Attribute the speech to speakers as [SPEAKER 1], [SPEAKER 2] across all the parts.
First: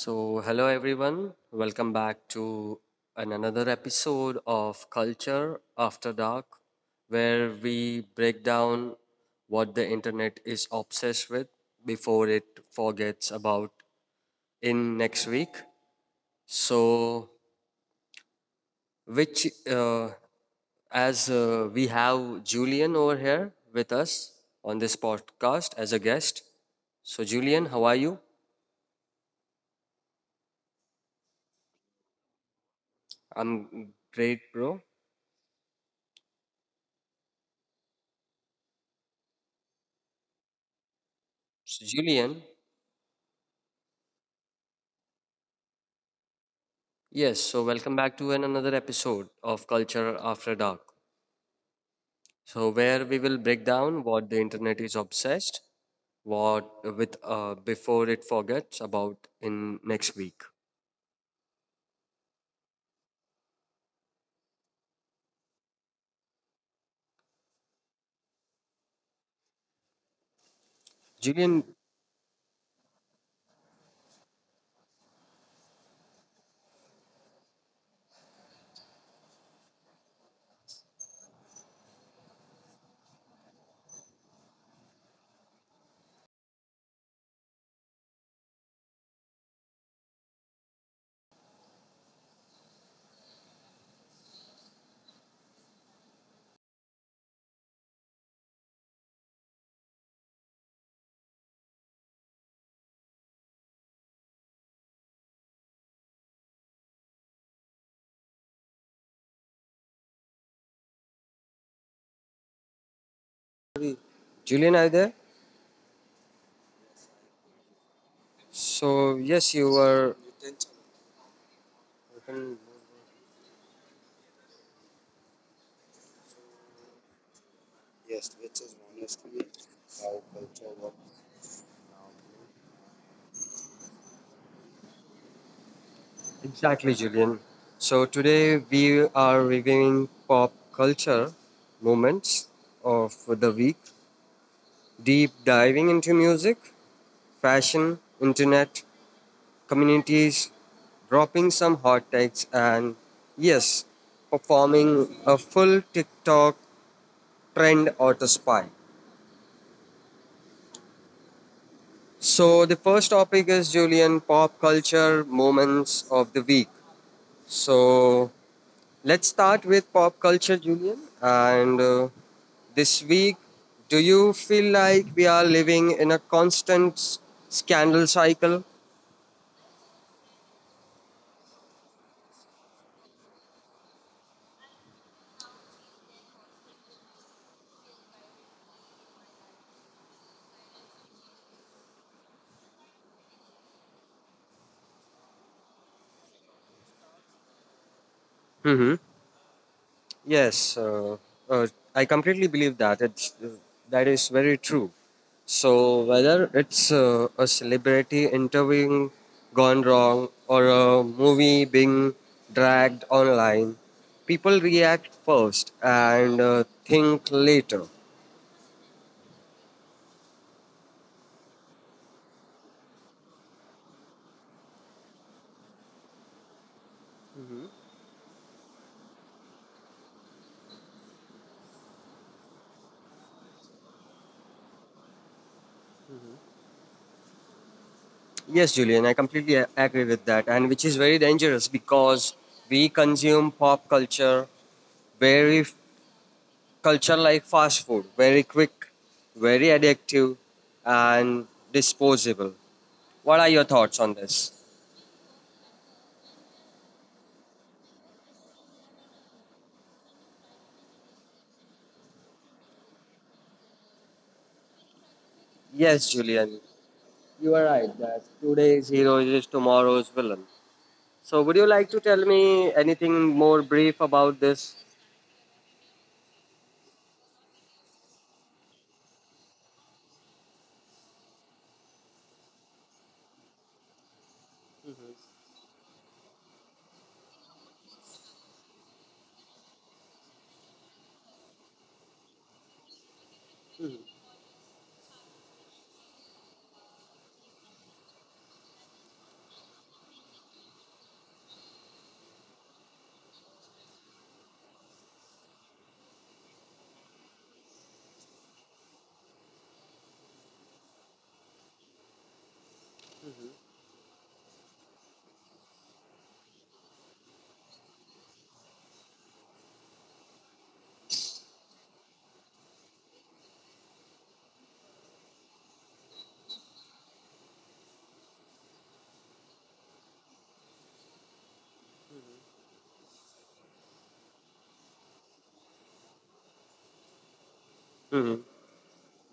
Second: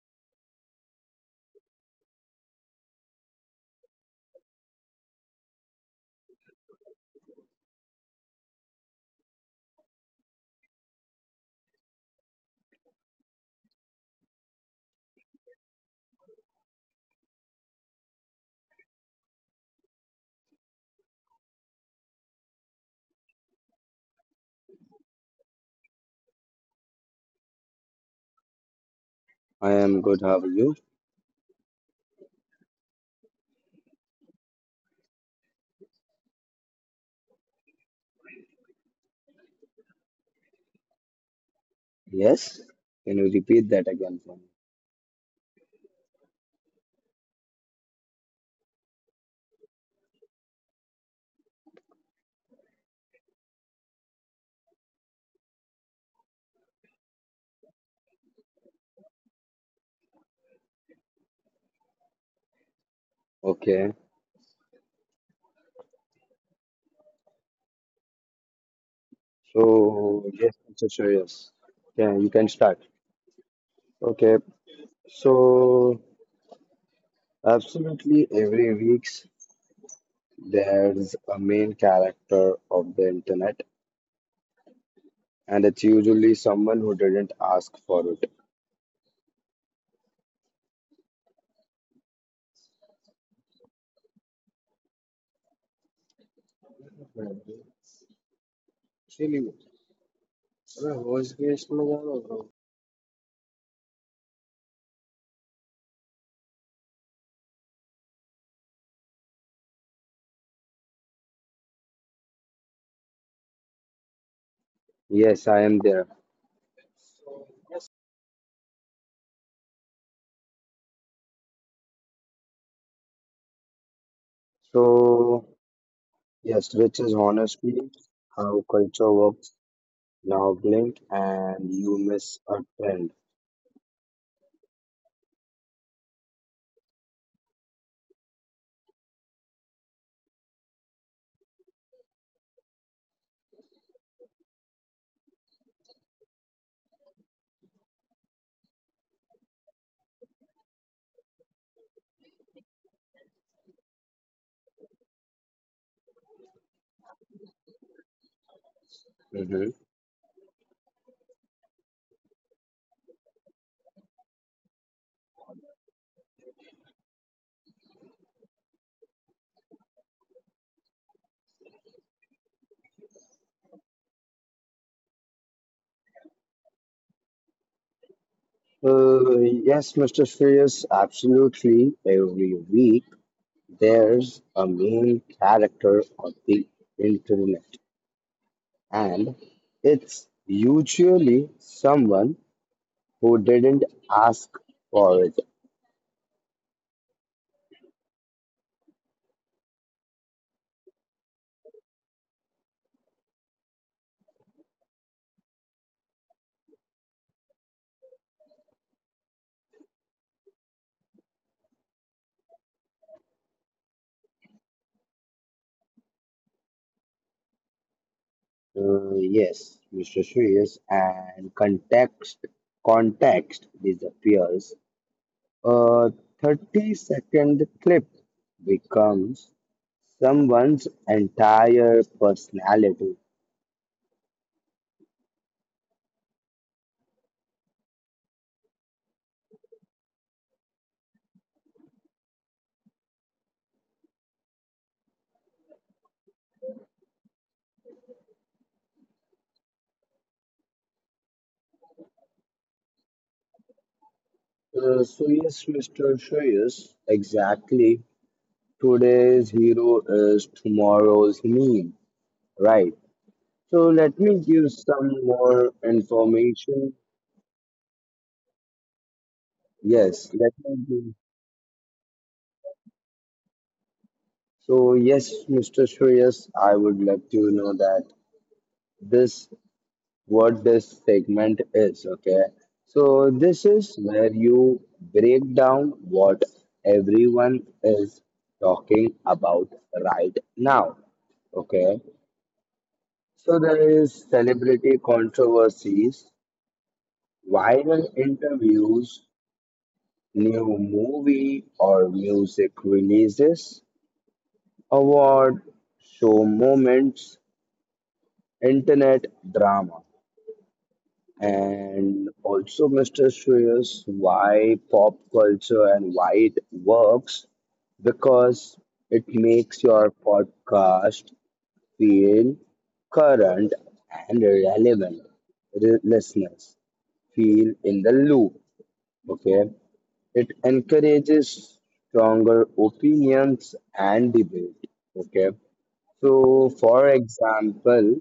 [SPEAKER 1] So, hello everyone. Welcome back to another episode of Culture After Dark, where we break down what the internet is obsessed with before it forgets about in next week. So, which, as We have Julian over here with us on this podcast as a guest. So, Julian, how are you?
[SPEAKER 2] I am good. How are you?
[SPEAKER 1] I'm great, bro. So,
[SPEAKER 2] Yes.
[SPEAKER 1] Julian,
[SPEAKER 2] Can you repeat that again for me?
[SPEAKER 1] yes, so welcome back to an another episode of Culture After Dark. So where we will break down what the internet is obsessed, what with, before it forgets about in next week.
[SPEAKER 2] Okay. So yes, I'm so sure. Yes.
[SPEAKER 1] Julian,
[SPEAKER 2] Yeah, you can start. Okay. So absolutely every week there's a main character of the internet, and it's usually someone who didn't ask for it.
[SPEAKER 1] Julian, are you there?
[SPEAKER 2] Yes, I am there.
[SPEAKER 1] So yes, you were
[SPEAKER 2] So yes, which is honestly how culture works. Now blink and you miss a trend.
[SPEAKER 1] exactly, Julian. So today we are reviewing pop culture moments of the week, deep diving into music, fashion, internet, communities, dropping some hot takes, and yes, performing a full TikTok trend or the spy.
[SPEAKER 2] Mm-hmm.
[SPEAKER 1] So, the first topic is Julian pop culture moments of the week. So, let's start with pop culture, Julian. And This week, do you feel like we are living in a constant scandal cycle?
[SPEAKER 2] Yes, Mr. Shreyas, absolutely. Every week there's a main character on the internet, and it's usually someone who didn't ask for it.
[SPEAKER 1] Mm-hmm. Yes, uh, I completely believe that it's that is very true. So whether it's a celebrity interviewing gone wrong or a movie being dragged online, people react first and think later.
[SPEAKER 2] Yes, Mr. Shreyas, and context disappears. A 30-second clip becomes someone's entire personality.
[SPEAKER 1] Yes, Julian, I completely agree with that, and which is very dangerous because we consume pop very culture like fast food, very quick, very addictive, and disposable. What are your thoughts on this?
[SPEAKER 2] So, yes, Mr. Shreyas, exactly. Today's hero is tomorrow's meme, right? So, let me give some
[SPEAKER 1] Yes,
[SPEAKER 2] more
[SPEAKER 1] Julian, you are
[SPEAKER 2] information.
[SPEAKER 1] right that today's hero is tomorrow's villain.
[SPEAKER 2] Yes, let
[SPEAKER 1] So, would
[SPEAKER 2] me
[SPEAKER 1] you like
[SPEAKER 2] give.
[SPEAKER 1] to tell me anything more brief about this?
[SPEAKER 2] So, yes, Mr. Shreyas, I would let you know that this what this segment is, okay? So, this is where you break down what everyone is talking about right now, okay? So, there is celebrity controversies, viral interviews, new movie or music releases, award show moments, internet drama. And also, Mr. Shreyas, why pop culture and why it works? Because it makes your podcast feel current and relevant. Listeners feel in the loop. Okay, it encourages stronger opinions and debate. Okay, so for
[SPEAKER 1] Mhm.
[SPEAKER 2] example,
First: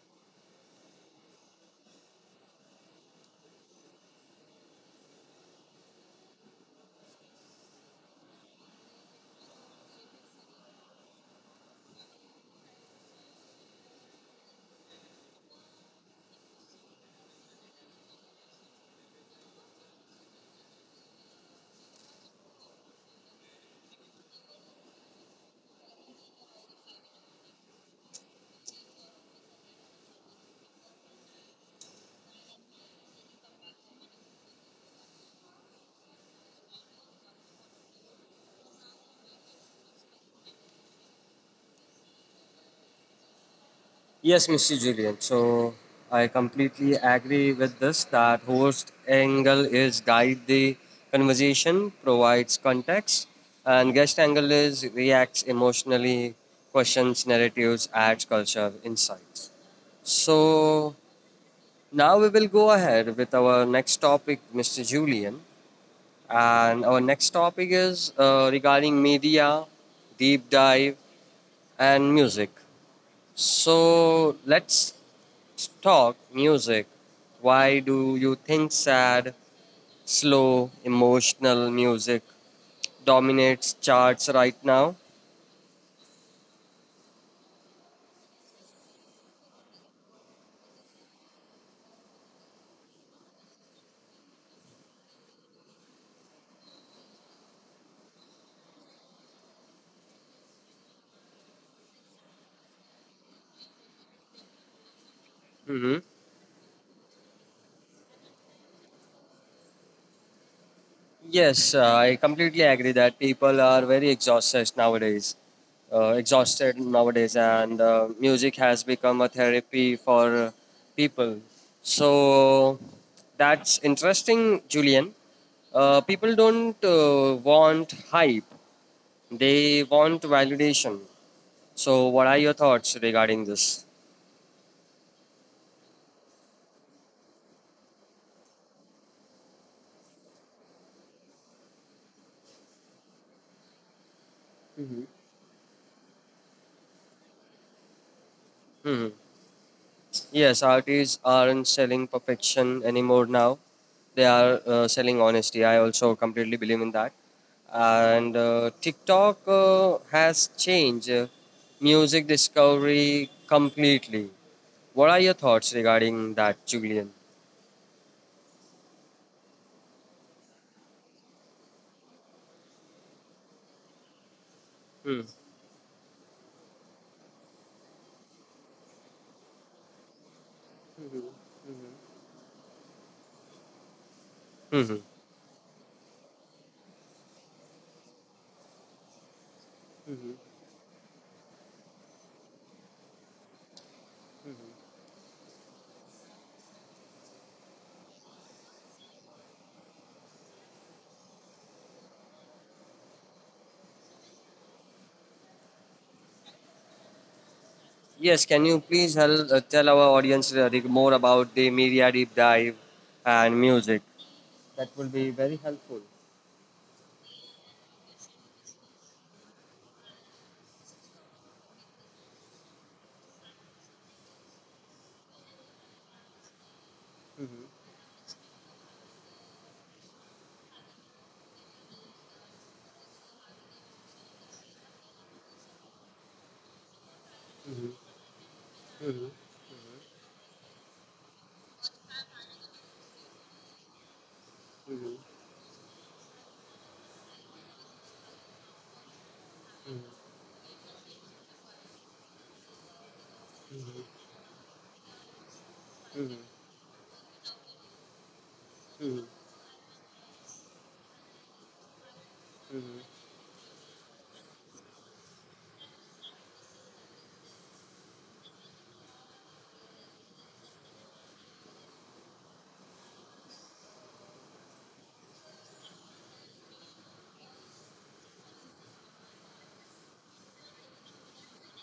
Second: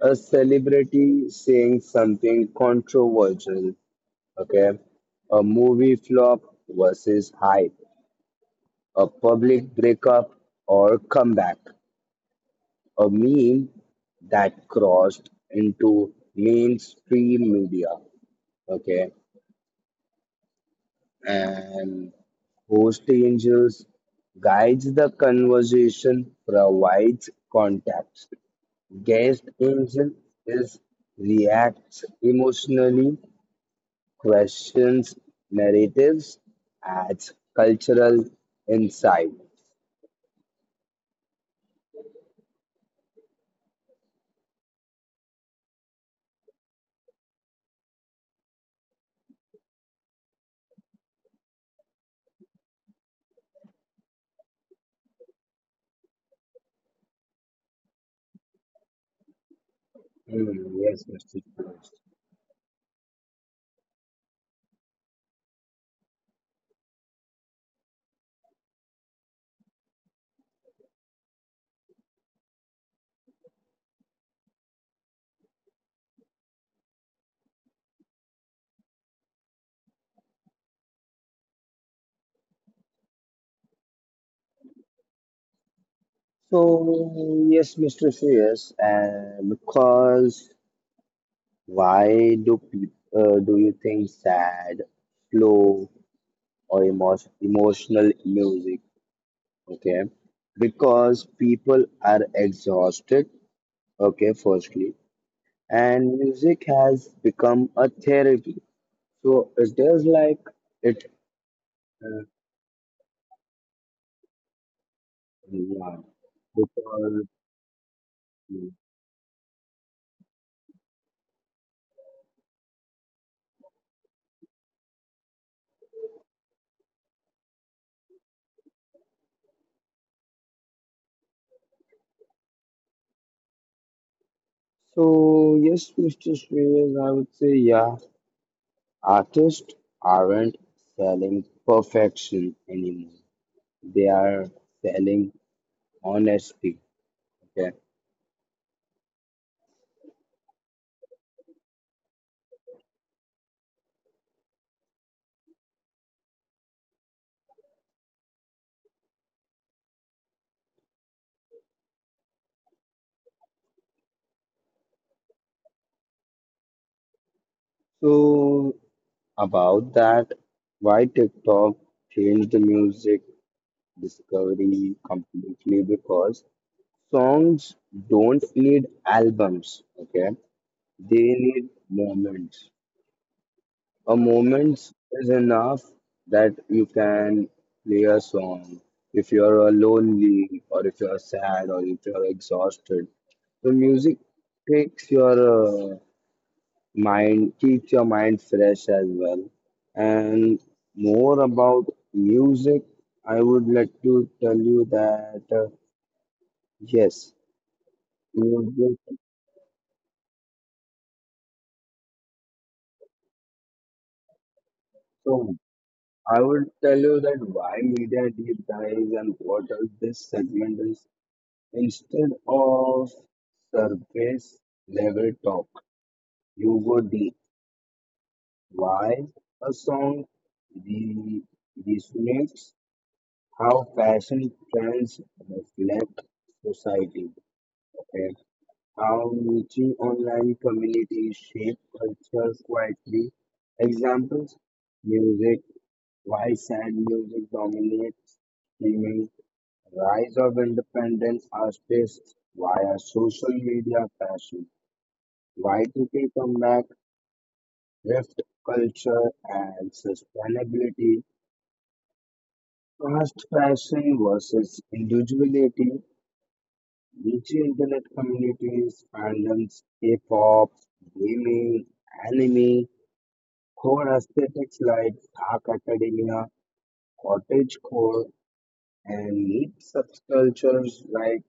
[SPEAKER 2] a celebrity saying something controversial. Okay. A movie flop versus hype. A public breakup or comeback. A meme that crossed into mainstream media. Okay. And host angels guides the conversation, provides context. Guest angel is reacts emotionally, questions narratives, adds cultural insight.
[SPEAKER 1] Yes, Mr. Julian. So I completely agree with this that host angle is guide the conversation, provides context, and guest angle is reacts emotionally, questions narratives, adds culture, insights.
[SPEAKER 2] Hmm,
[SPEAKER 1] So
[SPEAKER 2] yes, Mr. Suresh.
[SPEAKER 1] now we will go ahead with our next topic, Mr. Julian. And our next topic is regarding media, deep dive, and music. So let's talk music. Why do you think sad, slow, emotional music dominates charts right now?
[SPEAKER 2] So, yes, Mr. Suresh, and because why do people do you think sad, slow, or emotional music? Okay, because people are exhausted. Okay, firstly,
[SPEAKER 1] Hmm.
[SPEAKER 2] and music has become a therapy. So it is like it.
[SPEAKER 1] Yes, I
[SPEAKER 2] Uh,
[SPEAKER 1] completely agree that people are very exhausted nowadays.
[SPEAKER 2] Yeah,
[SPEAKER 1] Exhausted
[SPEAKER 2] because
[SPEAKER 1] nowadays, and music has become a therapy for people. So that's interesting, Julian. People don't want hype. They want validation. So, what are your thoughts regarding this?
[SPEAKER 2] So yes, Mr. Shreyas, I would say yeah. Artists aren't selling perfection anymore. They are
[SPEAKER 1] Hmm.
[SPEAKER 2] selling honesty. Okay.
[SPEAKER 1] Hmm. Yes, artists aren't selling perfection anymore now. They are selling honesty. I also completely believe in that. And TikTok has changed music discovery completely. What are your thoughts regarding that, Julian?
[SPEAKER 2] So about that, why TikTok changed the music discovery
[SPEAKER 1] Hmm.
[SPEAKER 2] completely because songs don't need albums. Okay. They need moments. A
[SPEAKER 1] Hmm. Hmm.
[SPEAKER 2] moment is enough that you can play a song. If you're
[SPEAKER 1] Hmm.
[SPEAKER 2] lonely, or if you're sad, or if you're exhausted, the music takes your uh, mind, keeps your mind fresh as well. And more about music, I would like to tell you that yes,
[SPEAKER 1] Yes, can you please
[SPEAKER 2] music.
[SPEAKER 1] help, tell our audience more about the media deep dive and music? That will be very
[SPEAKER 2] So
[SPEAKER 1] helpful.
[SPEAKER 2] I would tell you that why media deep dives and what else this segment is. Instead of surface level talk, you would be why a song re- resonates, how fashion trends reflect society, and how niche online communities shape culture quietly. Examples music, why sad music dominates streaming, rise of independent artists via social media fashion, Y2K comeback, thrift culture and sustainability, fast fashion versus individuality, niche internet communities, fandoms, K-pop, gaming, anime, core aesthetics like Dark Academia, cottage core, and neat subcultures like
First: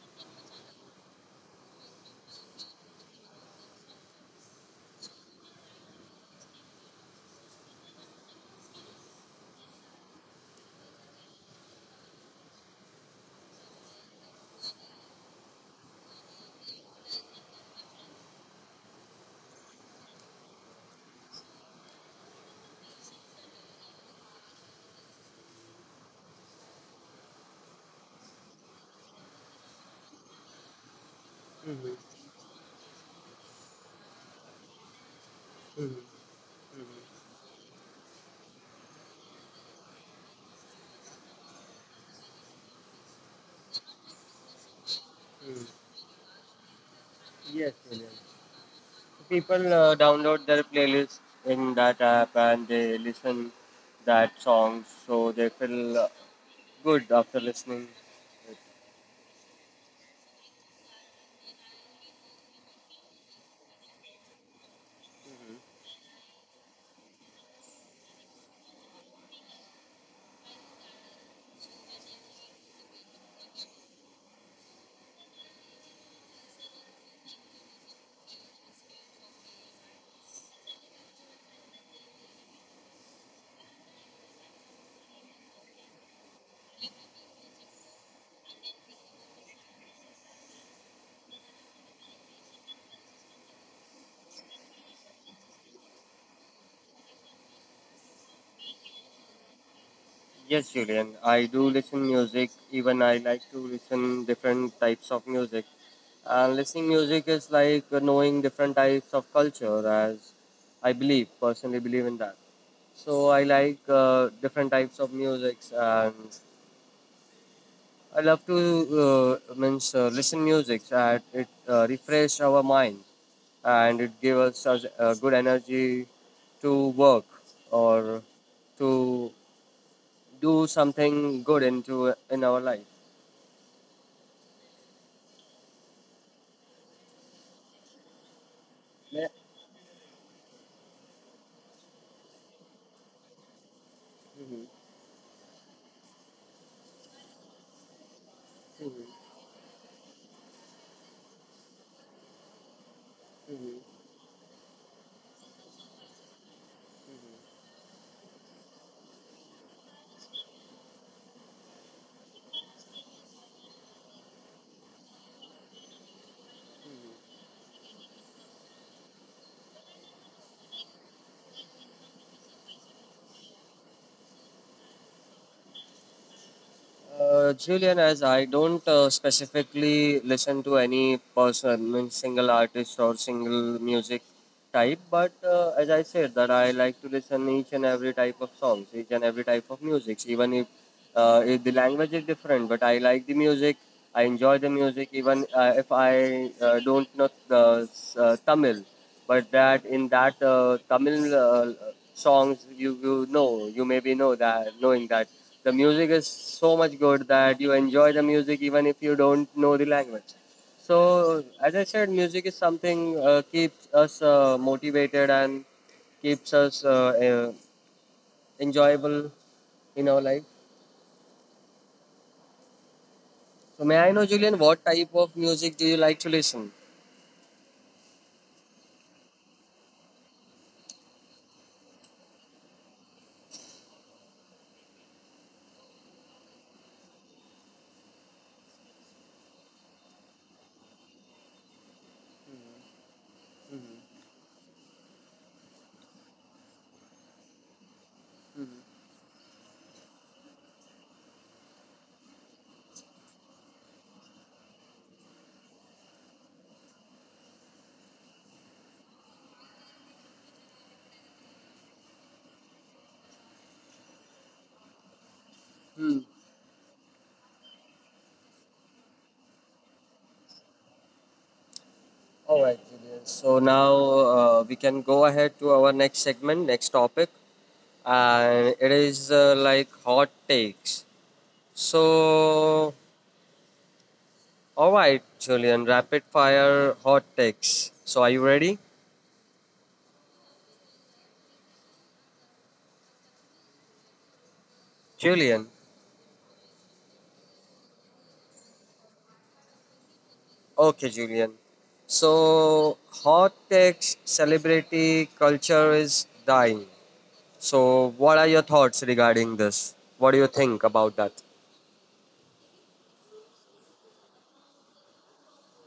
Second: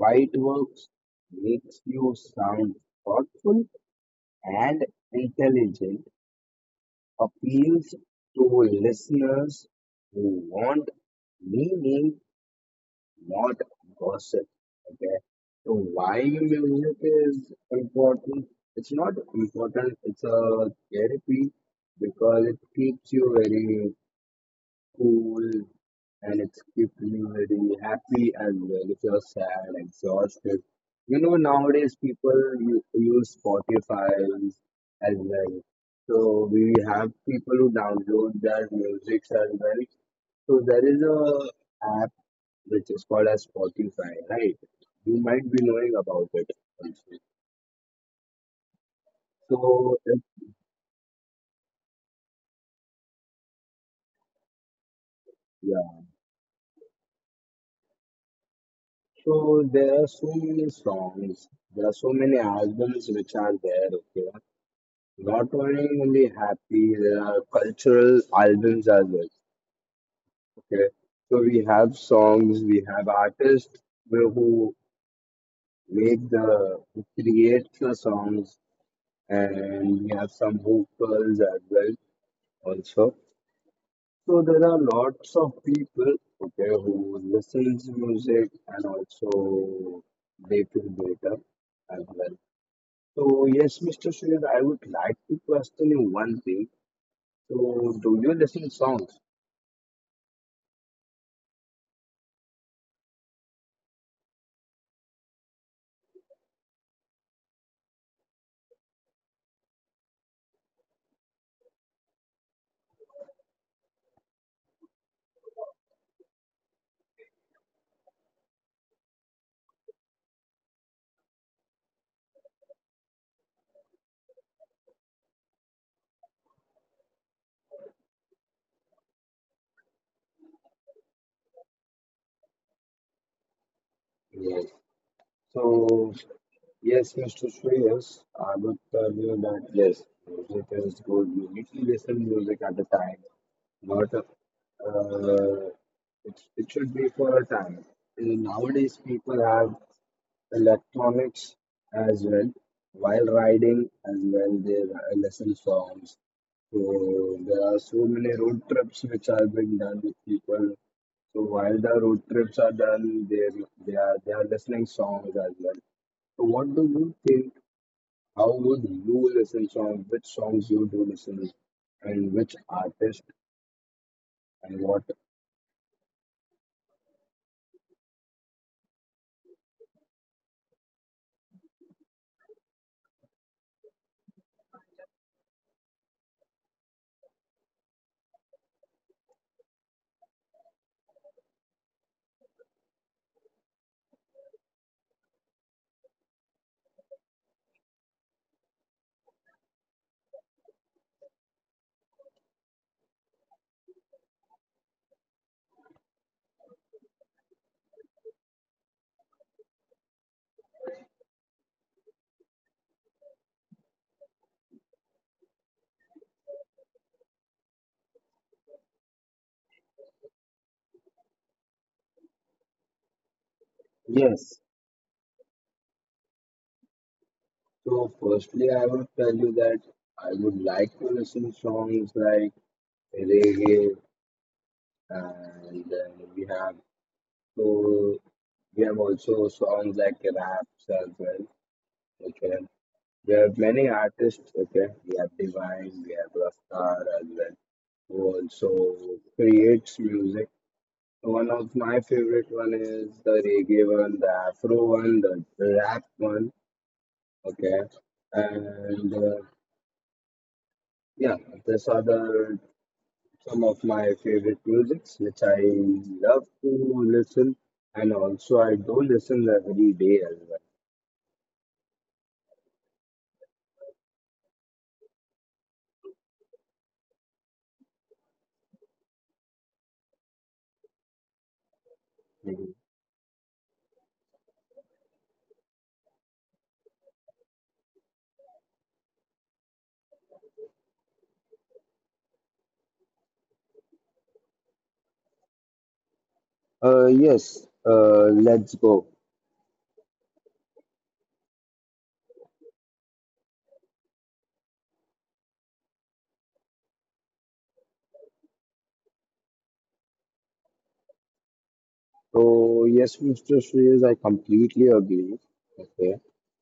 [SPEAKER 2] white works makes you sound thoughtful and intelligent, appeals to listeners who want meaning, not gossip. Okay. So why music is important? It's not important. It's a therapy because it keeps you very cool and it's keep you very happy as well if you're sad, exhausted. You know, nowadays people use Spotify as well. So we have people who download their music as well. So there is a app which is called as Spotify, right? You might be knowing about it also.
[SPEAKER 1] Yes, William. People
[SPEAKER 2] So
[SPEAKER 1] download their playlist in that app and they listen that songs, so they feel
[SPEAKER 2] yeah.
[SPEAKER 1] good after listening.
[SPEAKER 2] So there are so many songs. There are so many albums which are there. Okay, not only happy, there are cultural albums as well. Okay, so we have songs, we have artists who who who create the songs, and we have some vocals as well also. So there are lots of people, okay, who listens music and also they feel better as well. So yes, Mr. Shreyas, I would like to question you one thing. So do you listen songs?
[SPEAKER 1] Yes, Julian, I do listen music. Even I like to listen different types of music. And listening music is like knowing different types of culture, as I believe, personally believe in that. So I like different types of musics, and I love to means listen music. That it refresh our mind and it gives us a good energy to work or to do something good into in our life.
[SPEAKER 2] Yes. So, yes, Mr. Shreyas, I would tell you
[SPEAKER 1] Yeah.
[SPEAKER 2] that yes, music is good. You need to listen music at the time, not
[SPEAKER 1] Hmm.
[SPEAKER 2] it should be for a time. Nowadays,
[SPEAKER 1] Hmm.
[SPEAKER 2] people have electronics as well while riding,
[SPEAKER 1] Hmm.
[SPEAKER 2] as well they listen songs. So there are so many road trips which are being done with people so while the road trips are done, they are listening songs as well. So what do you think? How would you listen songs? Which songs you do listen, and which artist and what?
[SPEAKER 1] Julian, as I don't specifically listen to any person, means single artist or single music type, but as I said, that I like to listen each and every type of songs, each and every type of music, even if the language is different, but I like the music, I enjoy the music, even if I don't know the Tamil, but that in that Tamil songs you, you know you maybe know that knowing that the music is so much good that you enjoy the music even if you don't know the language. So as I said, music is something keeps us motivated and keeps us uh, enjoyable in our life. So may I know, Julian,
[SPEAKER 2] Yes.
[SPEAKER 1] what type of music do you like to listen?
[SPEAKER 2] So firstly, I would tell you that I would like to listen songs like reggae, and then we have so we have also songs like raps as well, which were. There are many artists, okay? We have Divine, we have Raftar as well, who also creates music. One of my favorite one is the reggae one, the afro one, the rap one, okay? And yeah, these are the some of my favorite musics which I
[SPEAKER 1] Hmm.
[SPEAKER 2] love to listen, and also I do listen every day as
[SPEAKER 1] All right, Julian. So now we can go ahead to our next segment, next topic, and it is like hot takes.
[SPEAKER 2] well. Mhm.
[SPEAKER 1] So, all right, Julian, rapid fire hot takes. So, are you ready, Julian?
[SPEAKER 2] Yes, let's go.
[SPEAKER 1] Okay, Julian. So, hot takes celebrity culture is dying. So, what are your thoughts regarding this? What do you think about that?
[SPEAKER 2] So yes, Mr. Shreyas, I completely agree. Okay,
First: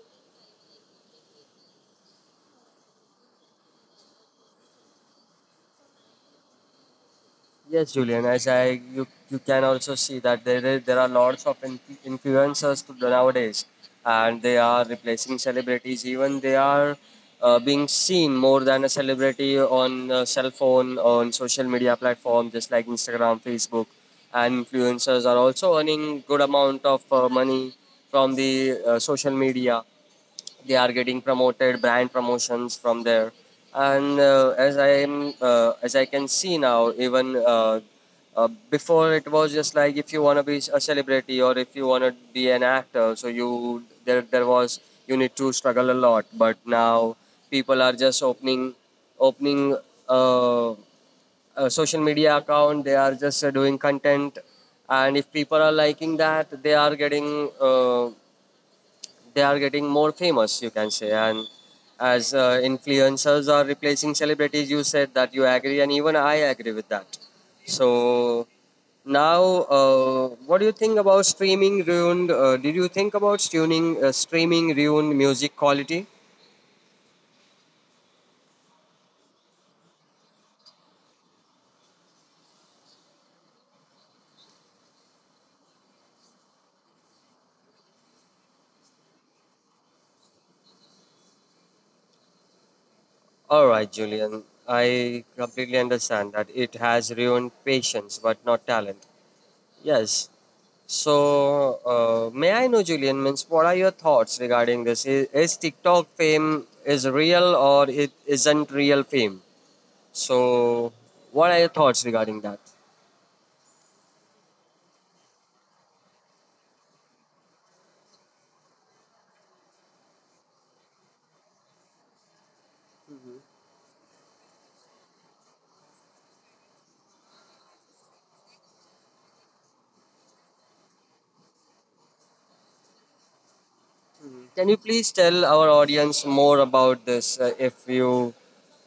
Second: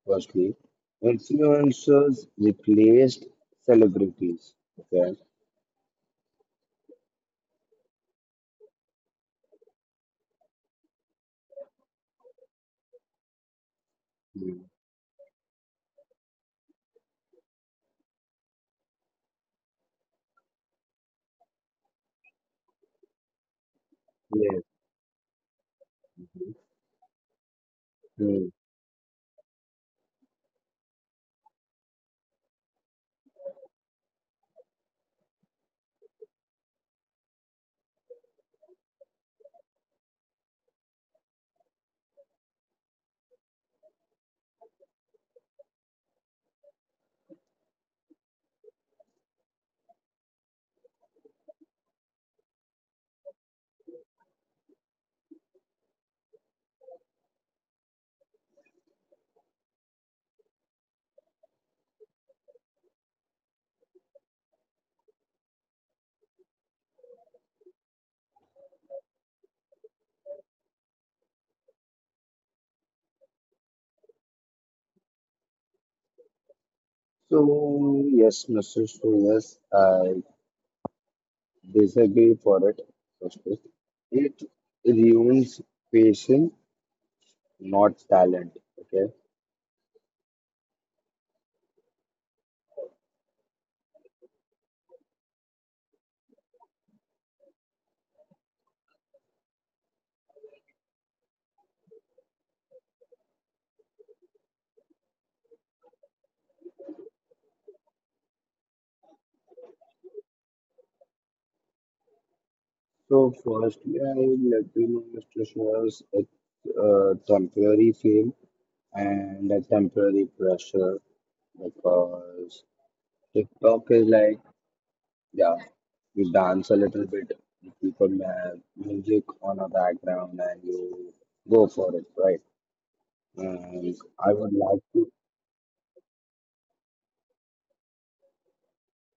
[SPEAKER 2] firstly, influencers replaced celebrities. Okay.
[SPEAKER 1] Yes, Julian. As I you you can also see that there are lots of influencers nowadays, and
[SPEAKER 2] Mm.
[SPEAKER 1] they are replacing celebrities. Even they are being seen more than a celebrity on cell phone on social media platform, just like Instagram, Facebook, and
[SPEAKER 2] Yes.
[SPEAKER 1] influencers are also earning good amount of money from the
[SPEAKER 2] Mm.
[SPEAKER 1] social media. They are getting promoted brand promotions from there. And as I can see now, even before it was just like if you want to be a celebrity or if you want to be an actor, so you there there was, you need to struggle a lot. But now people are just opening uh, a social media account. They are just doing content, and if people are liking that, they are getting more famous, you can say. And as influencers are replacing celebrities, you said that you agree, and even I agree with that. So now, what do you think about streaming ruined did you think about tuning streaming ruined music quality?
[SPEAKER 2] So yes, Mr. Shreyas, I disagree for it. Firstly, it ruins patience, not talent. Okay.
[SPEAKER 1] All right, Julian, I completely understand that it has ruined patience but not talent. Yes. So, may I know, Julian, means what are your thoughts regarding this? Is TikTok fame is real or it isn't real fame? So, what are your thoughts regarding that?
[SPEAKER 2] So firstly, I will let you know, Mr. Shreyas, it's temporary fame and a temporary pressure because TikTok is like, yeah, you dance a little bit, you put music on a background and you go for it, right? And I would like
[SPEAKER 1] Can you
[SPEAKER 2] to,
[SPEAKER 1] please tell our audience more about this? If you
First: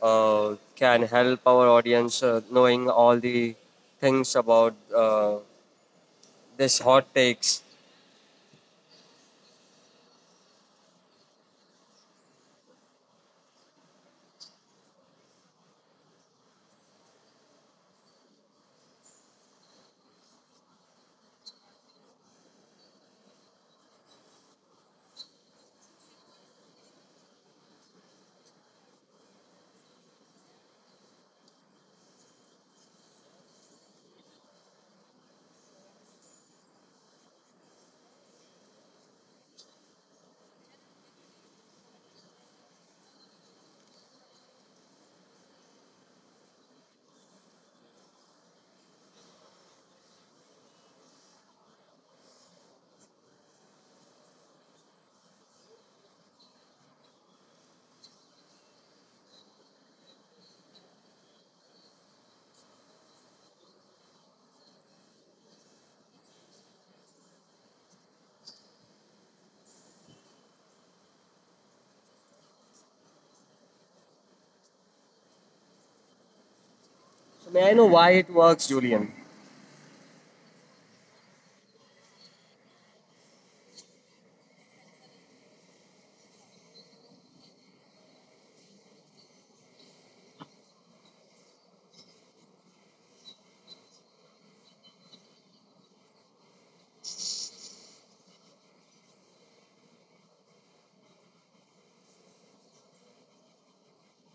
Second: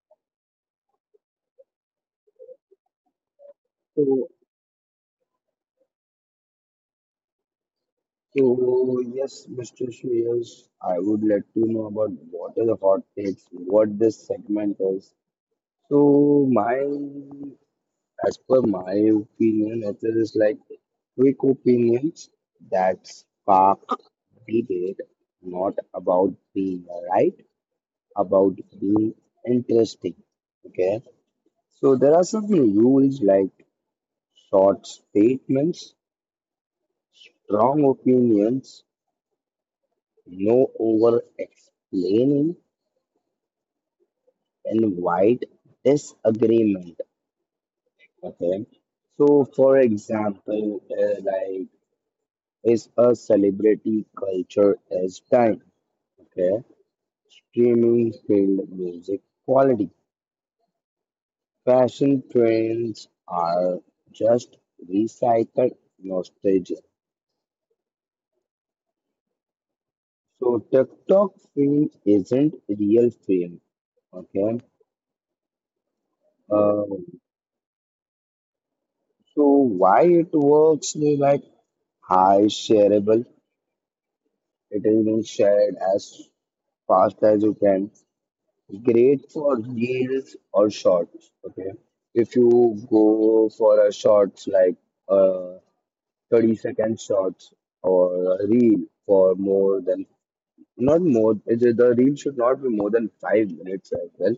[SPEAKER 1] can help our audience knowing all the
[SPEAKER 2] so,
[SPEAKER 1] things about this hot takes.
[SPEAKER 2] so yes, Mr. Shreyas, I would like to know about what are the hot takes, what this segment is. So my as per my opinion, it is like quick opinions that spark debate, not about being right, about being interesting. Okay, so there are some rules like short statements, strong opinions, no over explaining, and wide disagreement. Okay, so for example, like, is a celebrity culture as time. Okay, streaming field music quality. Fashion trends are just recycled nostalgia. So TikTok fame isn't real fame. Okay, uh,
[SPEAKER 1] So may I know why it works, Julian?
[SPEAKER 2] so why it works is like high shareable. It is being shared as fast as you can. Great for reels or shorts. Okay. If you go for a shorts like uh 30-second shorts or a reel for more than not more it- the reel should not be more than 5 minutes as well.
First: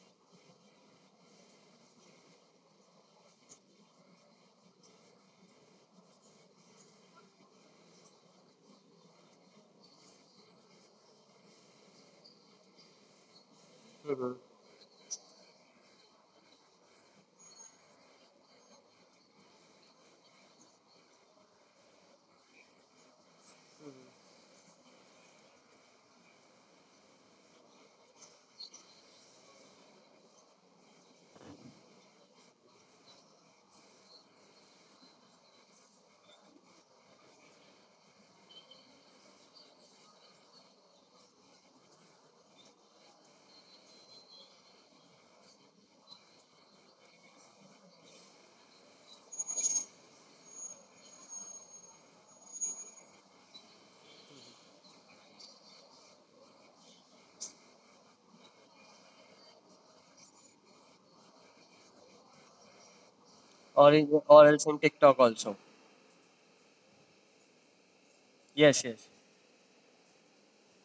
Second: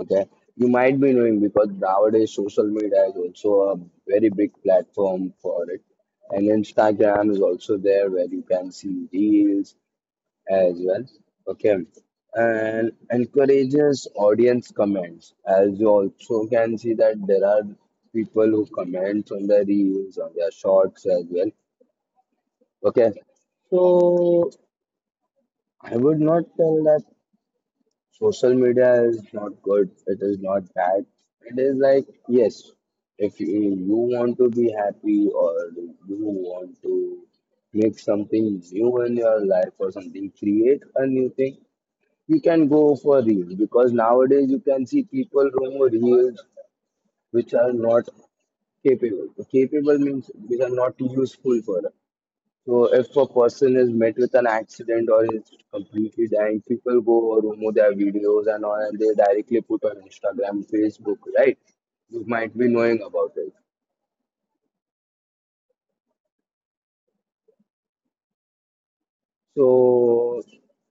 [SPEAKER 2] Okay. You might be knowing because nowadays social media is also a very big platform for it. And Instagram is also there where you can see reels as well. Okay. And encourages
[SPEAKER 1] Mhm.
[SPEAKER 2] audience comments. As you also can see that there are people who comment on their reels, on their shorts as well. Okay. So I would not tell that social media is not good. It is not bad. It is like, yes, if you want to be happy or you want to make something new in your life or something, create a new thing. We can go for reels because nowadays you can see people doing reels which are not capable. Capable means which are not useful for us. So if a person is met with an accident or is completely dying, people go or remove their videos and all and they directly put on Instagram, Facebook, right? You might be knowing about it.
[SPEAKER 1] Or in, or else in TikTok also? Yes, yes.
[SPEAKER 2] So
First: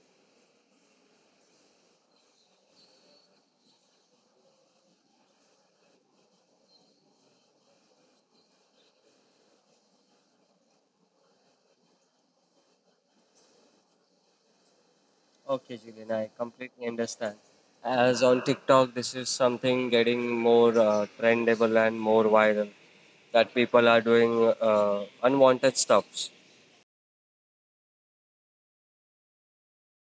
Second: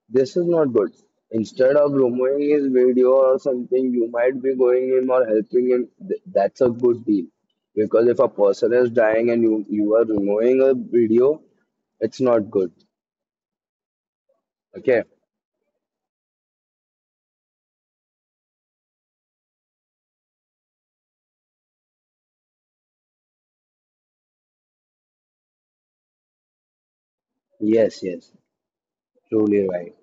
[SPEAKER 2] this is not good. Instead of removing his video or something, you might be going him or helping him. That's a good deal. Because if a person is dying and you are removing a video, it's not good. Okay.
[SPEAKER 1] Okay, Julian, I completely understand. As on TikTok, this is something getting more trendable and more viral that people are doing unwanted stuffs.
[SPEAKER 2] Yes, yes. Truly right.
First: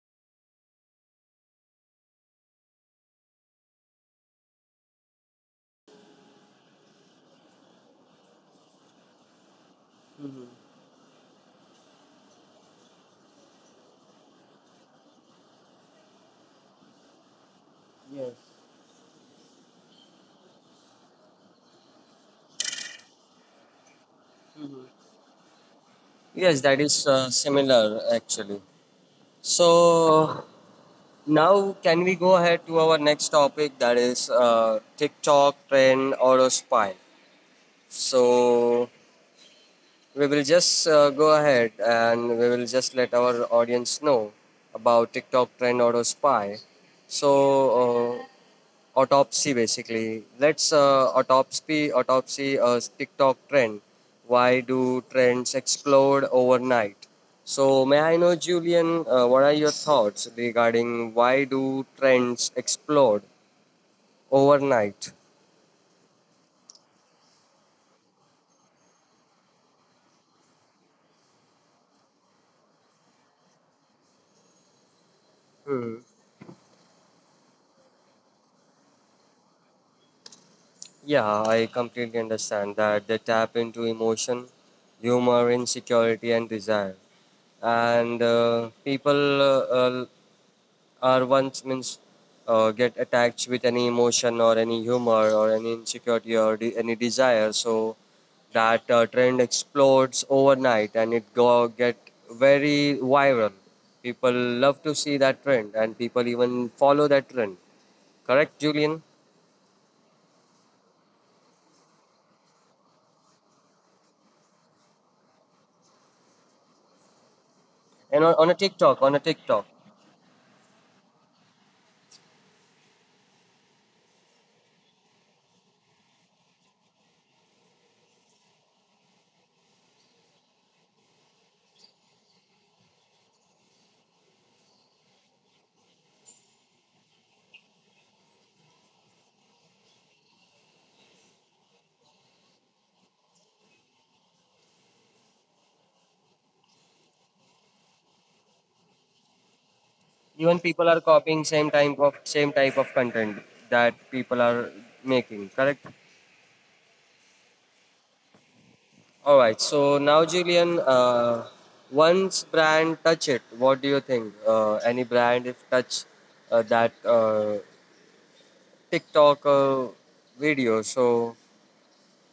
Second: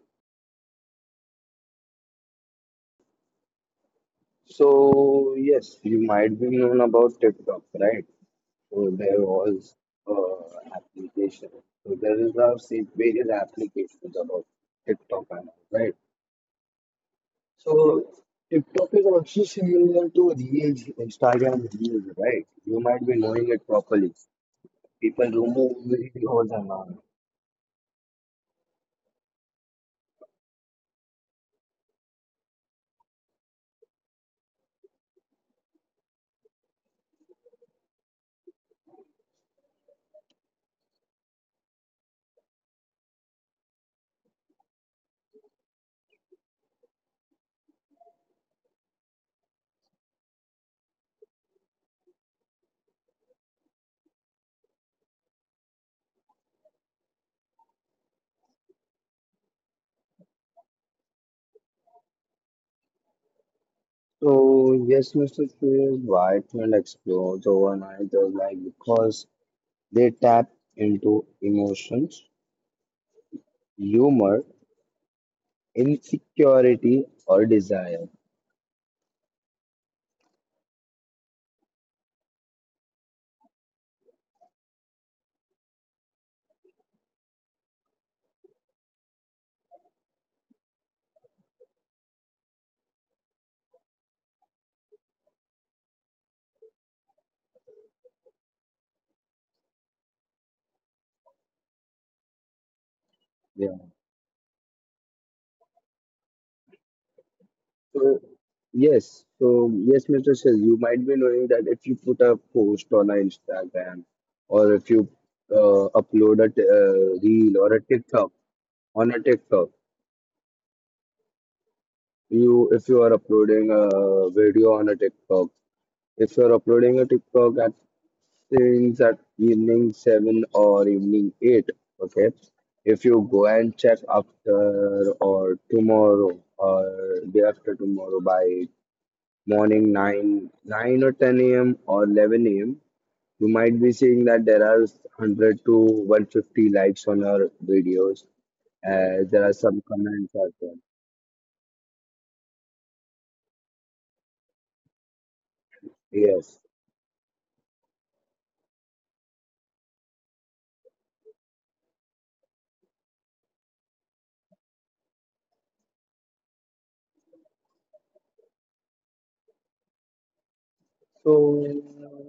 [SPEAKER 2] So yes, you might be known about TikTok, right? So there was application. So there is now say various applications about TikTok and all, right? So
[SPEAKER 1] Yes.
[SPEAKER 2] TikTok is also similar to Reels, Instagram Reels, right? You might be knowing it properly. People remove videos
[SPEAKER 1] Yes,
[SPEAKER 2] and
[SPEAKER 1] that
[SPEAKER 2] all.
[SPEAKER 1] is similar actually. So now, can we go ahead to our next topic, that is TikTok trend or a spy? So we will just go ahead and we will just let our audience know about TikTok trend auto spy. So uh, autopsy basically. Let's autopsy TikTok trend. Why do trends explode overnight? So may I know, Julian, what are your thoughts regarding why do trends explode
[SPEAKER 2] So yes,
[SPEAKER 1] overnight?
[SPEAKER 2] Mr. Suresh, Whiteman explodes overnight just like because they tap into emotions, humor,
[SPEAKER 1] Hmm.
[SPEAKER 2] insecurity, or desire.
[SPEAKER 1] Yeah, I completely understand that they tap into emotion, humor, insecurity, and desire. And people uh, are once means get attached with any emotion or any humor or any insecurity or any desire. So that trend explodes overnight and it go get very viral. People love to see that trend and people even follow that trend.
[SPEAKER 2] So
[SPEAKER 1] Correct, Julian?
[SPEAKER 2] yes, so yes, Mr. Sil, you might be knowing that if you put a post on a Instagram or if you upload a reel or a
[SPEAKER 1] And
[SPEAKER 2] TikTok
[SPEAKER 1] on a TikTok, on a
[SPEAKER 2] on a
[SPEAKER 1] TikTok.
[SPEAKER 2] TikTok, you if you are uploading a video on a TikTok, if you are uploading a TikTok at things at evening 7 or evening 8, okay. If you go and check after or tomorrow or day after tomorrow by morning 9 9 or 10 a.m. or 11 a.m., you might be seeing that there are 100 to 150 likes on your videos. There are some comments as
[SPEAKER 1] Even
[SPEAKER 2] well.
[SPEAKER 1] people are copying same type of content that people are making, correct?
[SPEAKER 2] Yes,
[SPEAKER 1] All right, so now, Julian, once brand touch it, what do you think? Uh, any brand if touch that TikTok video,
[SPEAKER 2] so
[SPEAKER 1] so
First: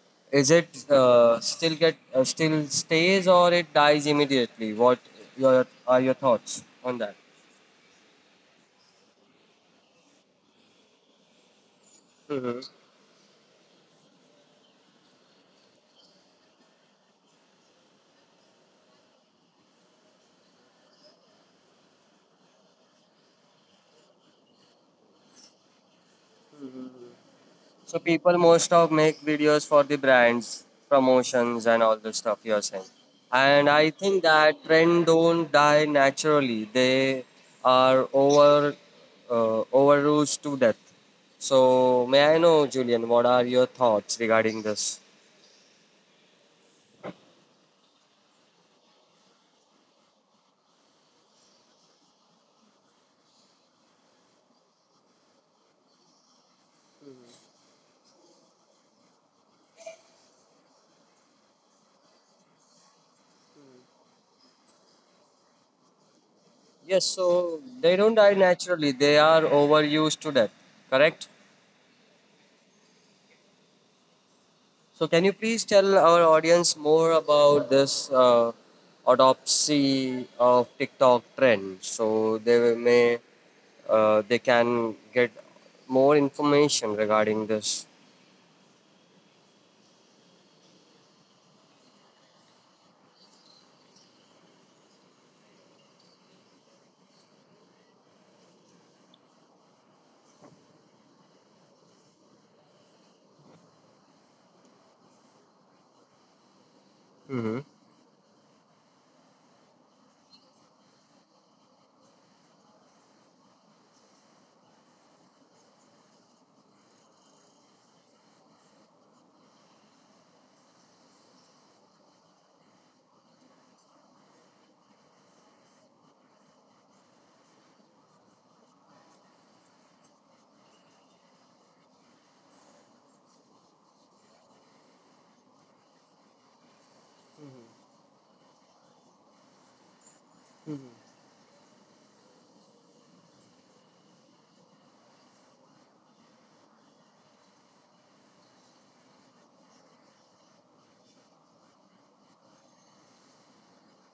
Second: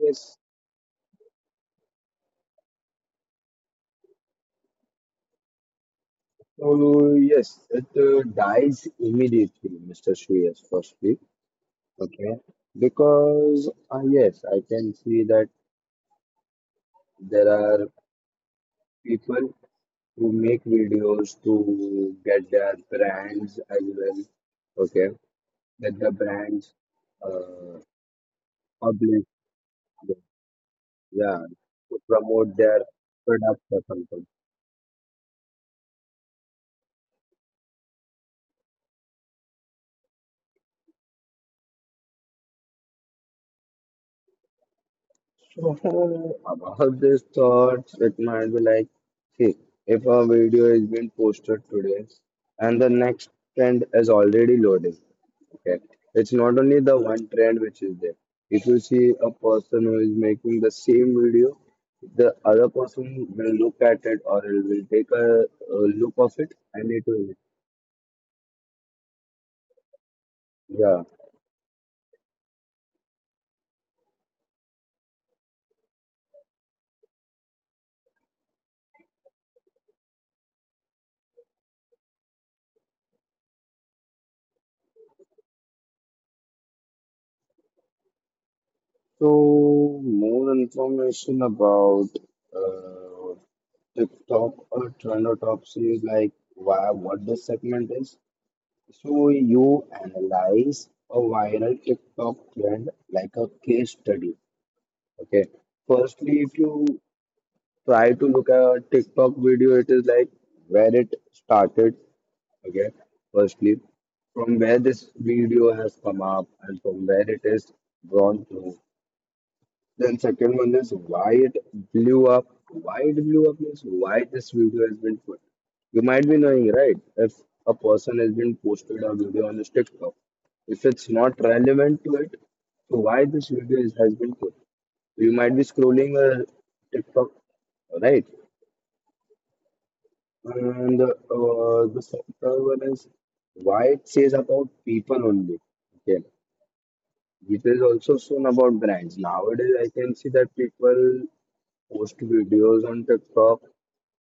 [SPEAKER 2] yes,
[SPEAKER 1] is it still stays or it dies immediately? What your are your thoughts
[SPEAKER 2] so
[SPEAKER 1] on that?
[SPEAKER 2] yes, it dies immediately, Mr. Shreyas. Firstly, okay,
[SPEAKER 1] Hmm.
[SPEAKER 2] because yes, I can see that there are people who make videos to get their brands as well. Okay. That the brands
[SPEAKER 1] So
[SPEAKER 2] uh,
[SPEAKER 1] people most of make videos
[SPEAKER 2] publish,
[SPEAKER 1] for the brands,
[SPEAKER 2] the-
[SPEAKER 1] promotions and
[SPEAKER 2] yeah,
[SPEAKER 1] all the stuff
[SPEAKER 2] to
[SPEAKER 1] you're saying.
[SPEAKER 2] promote their
[SPEAKER 1] And I
[SPEAKER 2] products
[SPEAKER 1] think
[SPEAKER 2] or
[SPEAKER 1] that
[SPEAKER 2] something.
[SPEAKER 1] trend don't die naturally. They are overused to death. So may I know, Julian, what are your thoughts regarding this?
[SPEAKER 2] So about these thoughts, it might be like, see, if a video is being posted today and the next trend is already loading, okay, it's not only the one trend which is there. If you see a person who is making the same video, the other person will look at it or will take a look
[SPEAKER 1] Yes,
[SPEAKER 2] of it
[SPEAKER 1] so
[SPEAKER 2] and it
[SPEAKER 1] they don't die naturally. They are overused to death. Correct?
[SPEAKER 2] yeah.
[SPEAKER 1] So, can you please tell our audience more about this autopsy of TikTok trend, so they may they can get more information regarding this.
[SPEAKER 2] So, more information about uh, TikTok or trend or top is like why, what the segment is. So, you analyze a viral TikTok trend like a case study. Okay. Firstly, if you
[SPEAKER 1] Hmm.
[SPEAKER 2] try to look at a TikTok video, it is like where it started. Okay. Firstly, from where this video has come up and from where it is gone through, then second one is why it blew up. Why it blew up means why this video has been put. You might be knowing, right? If a person has been posted a video on his TikTok, if it's not relevant to it, so why this video is, has been put? You might be scrolling a TikTok, right? And The second one is why it says about people only. Okay, it is also soon about brands. Nowadays, I can see that people post videos on TikTok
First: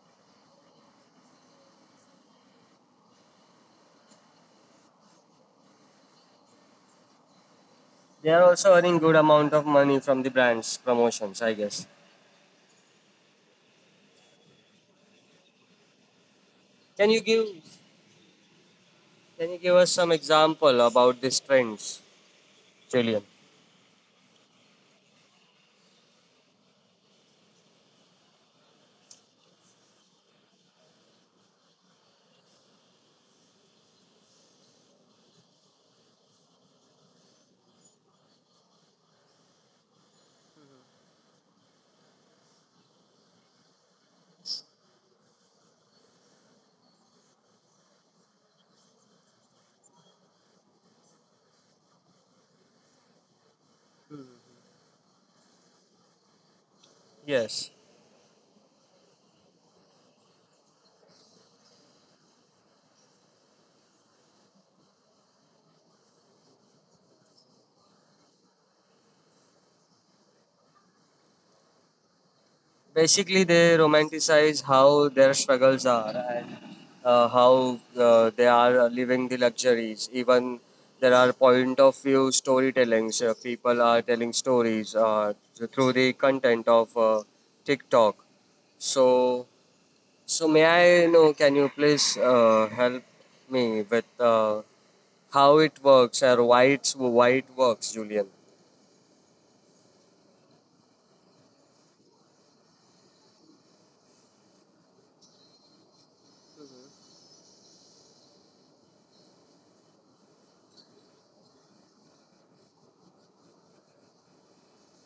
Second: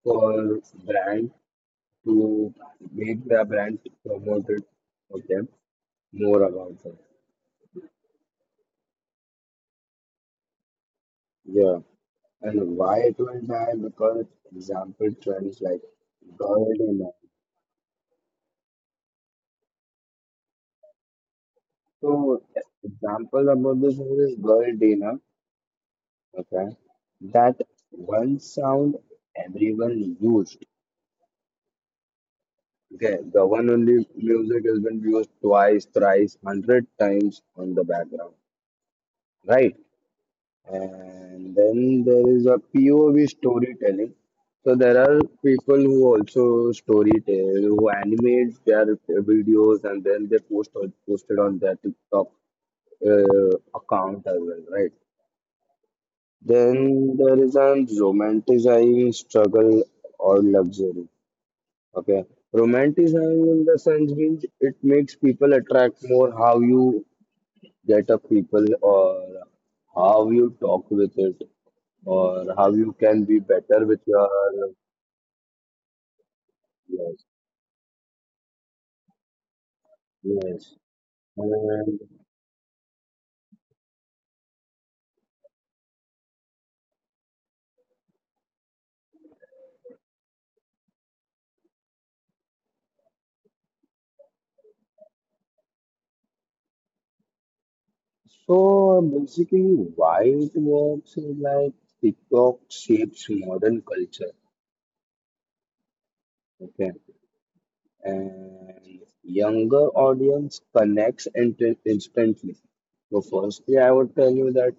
[SPEAKER 2] for brand to make their brand promoted for them more about them.
[SPEAKER 1] They are also earning good amount of money from the brands promotions,
[SPEAKER 2] Yeah.
[SPEAKER 1] I guess.
[SPEAKER 2] And why it will die? Because example trends like girl dinner.
[SPEAKER 1] Can you give, can you give us some example about these trends,
[SPEAKER 2] So
[SPEAKER 1] Julian?
[SPEAKER 2] example about this one is girl dinner. Okay. That one sound everyone used. Okay. The one only music has been used twice, thrice, hundred times on the background. Right. And then there is a POV storytelling. So there are people who also story tell, who animate their videos and then they post on posted on their TikTok account as well, right? Then there is a
[SPEAKER 1] Yes.
[SPEAKER 2] romanticizing struggle or luxury. Okay, romanticizing in the sense means it makes people attract more how you get up people or how you talk with it or how you can be
[SPEAKER 1] Basically,
[SPEAKER 2] better
[SPEAKER 1] they
[SPEAKER 2] with your
[SPEAKER 1] romanticize how their struggles are, and
[SPEAKER 2] yes,
[SPEAKER 1] how they are living the luxuries. Even
[SPEAKER 2] yes,
[SPEAKER 1] there are point
[SPEAKER 2] and
[SPEAKER 1] of view storytellings. People are telling stories through the content of TikTok. So, so may I know, can you please help me with how it works or why it works, Julian?
[SPEAKER 2] so basically why it works is like TikTok shapes modern culture, okay, and younger audience connects instantly. So firstly I would tell you that,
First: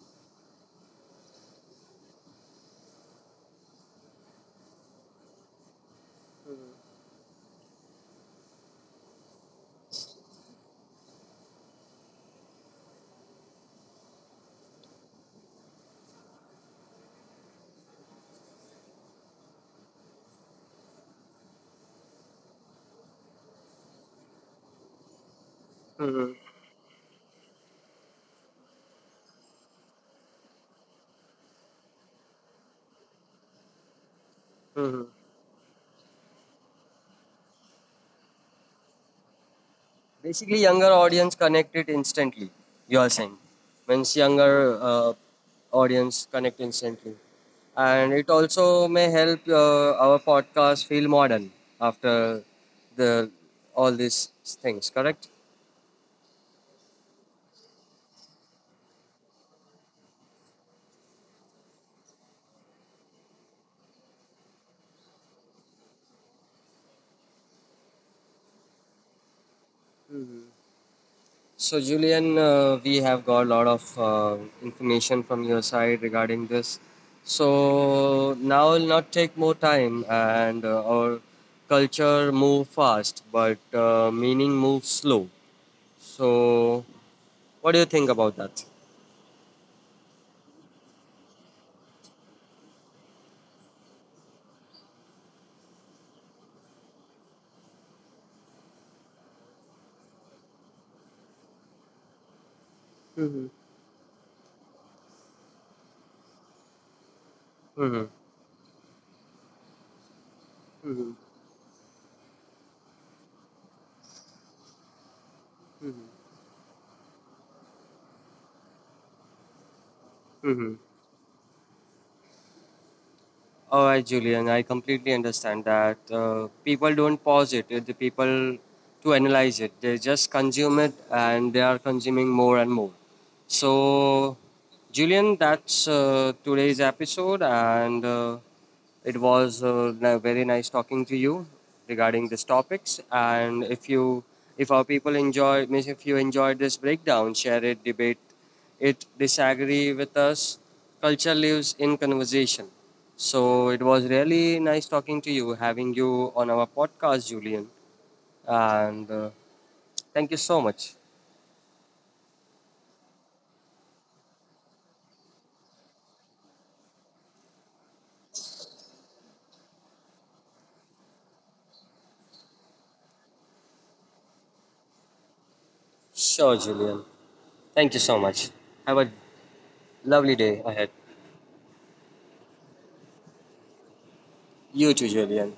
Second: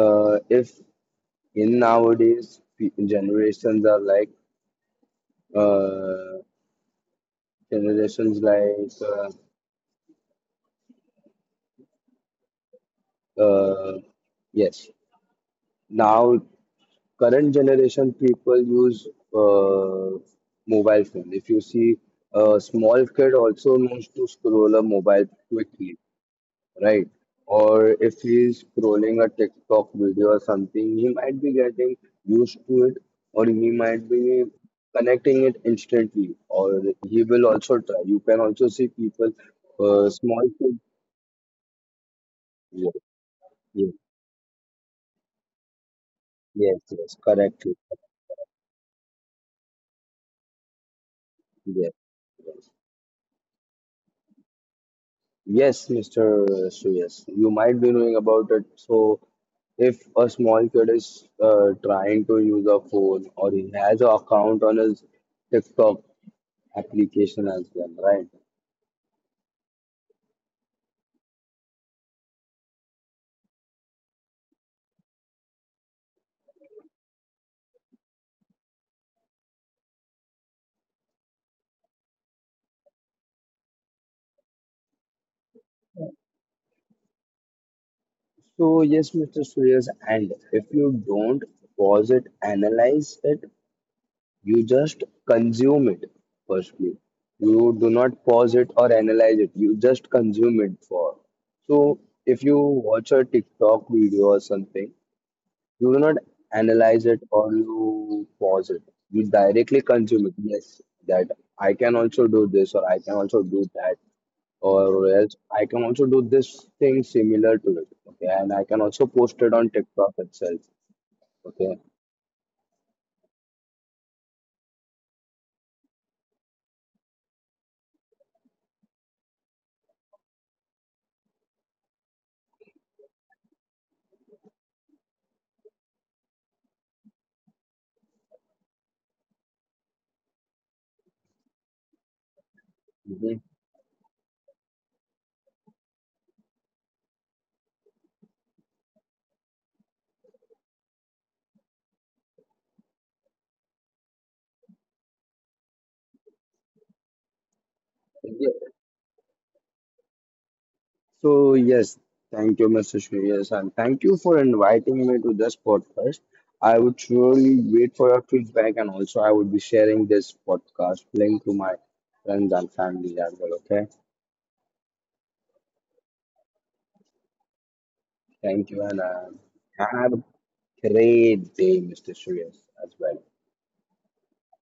[SPEAKER 2] if in nowadays generations are like, uh, generations like uh, yes, now current generation people use, uh, mobile phone. If you see, a small kid also knows to scroll a mobile quickly,
[SPEAKER 1] Mm-hmm.
[SPEAKER 2] right? Or if he is scrolling a tiktok video or something, he might be getting used to it, or he might be
[SPEAKER 1] Mm-hmm.
[SPEAKER 2] connecting it instantly, or he will also try. You can also see people,
[SPEAKER 1] Basically,
[SPEAKER 2] small
[SPEAKER 1] younger
[SPEAKER 2] kids.
[SPEAKER 1] audience connected instantly. You are
[SPEAKER 2] Yeah,
[SPEAKER 1] saying, means
[SPEAKER 2] yeah.
[SPEAKER 1] younger audience connect instantly,
[SPEAKER 2] Yes, yes, correct.
[SPEAKER 1] and it also may help our podcast feel modern after
[SPEAKER 2] Yes, yes.
[SPEAKER 1] the all these things. Correct.
[SPEAKER 2] Yes, Mr. Shreyas, you might be knowing about it. So, if a small kid is trying to use a phone or he has an account on his TikTok application as well, right?
[SPEAKER 1] So, Julian, we have got a lot of information from your side regarding this. So now will not take more time, and our culture move fast, but meaning moves slow. So, what do you think about that?
[SPEAKER 2] So, yes, Mr. Shreyas, and if you don't pause it, analyze it, you just consume it, firstly. You do not pause it or analyze it. You just consume it for. So if
[SPEAKER 1] Mm-hmm.
[SPEAKER 2] you watch a TikTok video or something, you do not analyze
[SPEAKER 1] Hmm.
[SPEAKER 2] it or you pause it. You directly
[SPEAKER 1] Mm-hmm.
[SPEAKER 2] consume it. Yes, that I can also do this or I can also do that, or else I can also do this thing similar to it. Okay, and I can also post it on
[SPEAKER 1] Mm-hmm.
[SPEAKER 2] TikTok itself. Okay.
[SPEAKER 1] All right, Julian, I completely understand that. People don't pause it, the people to analyze it. They just consume it, and they are consuming more and more. So, Julian, that's today's episode, and it was very nice talking to you regarding these topics. And if you,
[SPEAKER 2] Mhm.
[SPEAKER 1] if our people enjoy, means if you enjoyed this breakdown, share it, debate it, disagree with us. Culture lives in conversation. So it was really nice talking to you, having you on our podcast, Julian. And thank you so much.
[SPEAKER 2] So yes, thank you, Mr. Shreyas, and thank you for inviting me to this podcast. I would surely wait for your feedback, and also I would be sharing this podcast link to my friends and family as well. Okay,
[SPEAKER 1] Sure, Julian. Thank you so much. Have a
[SPEAKER 2] thank you, and
[SPEAKER 1] lovely day ahead.
[SPEAKER 2] have a great day, Mr. Shreyas, as well.
[SPEAKER 1] You too, Julian.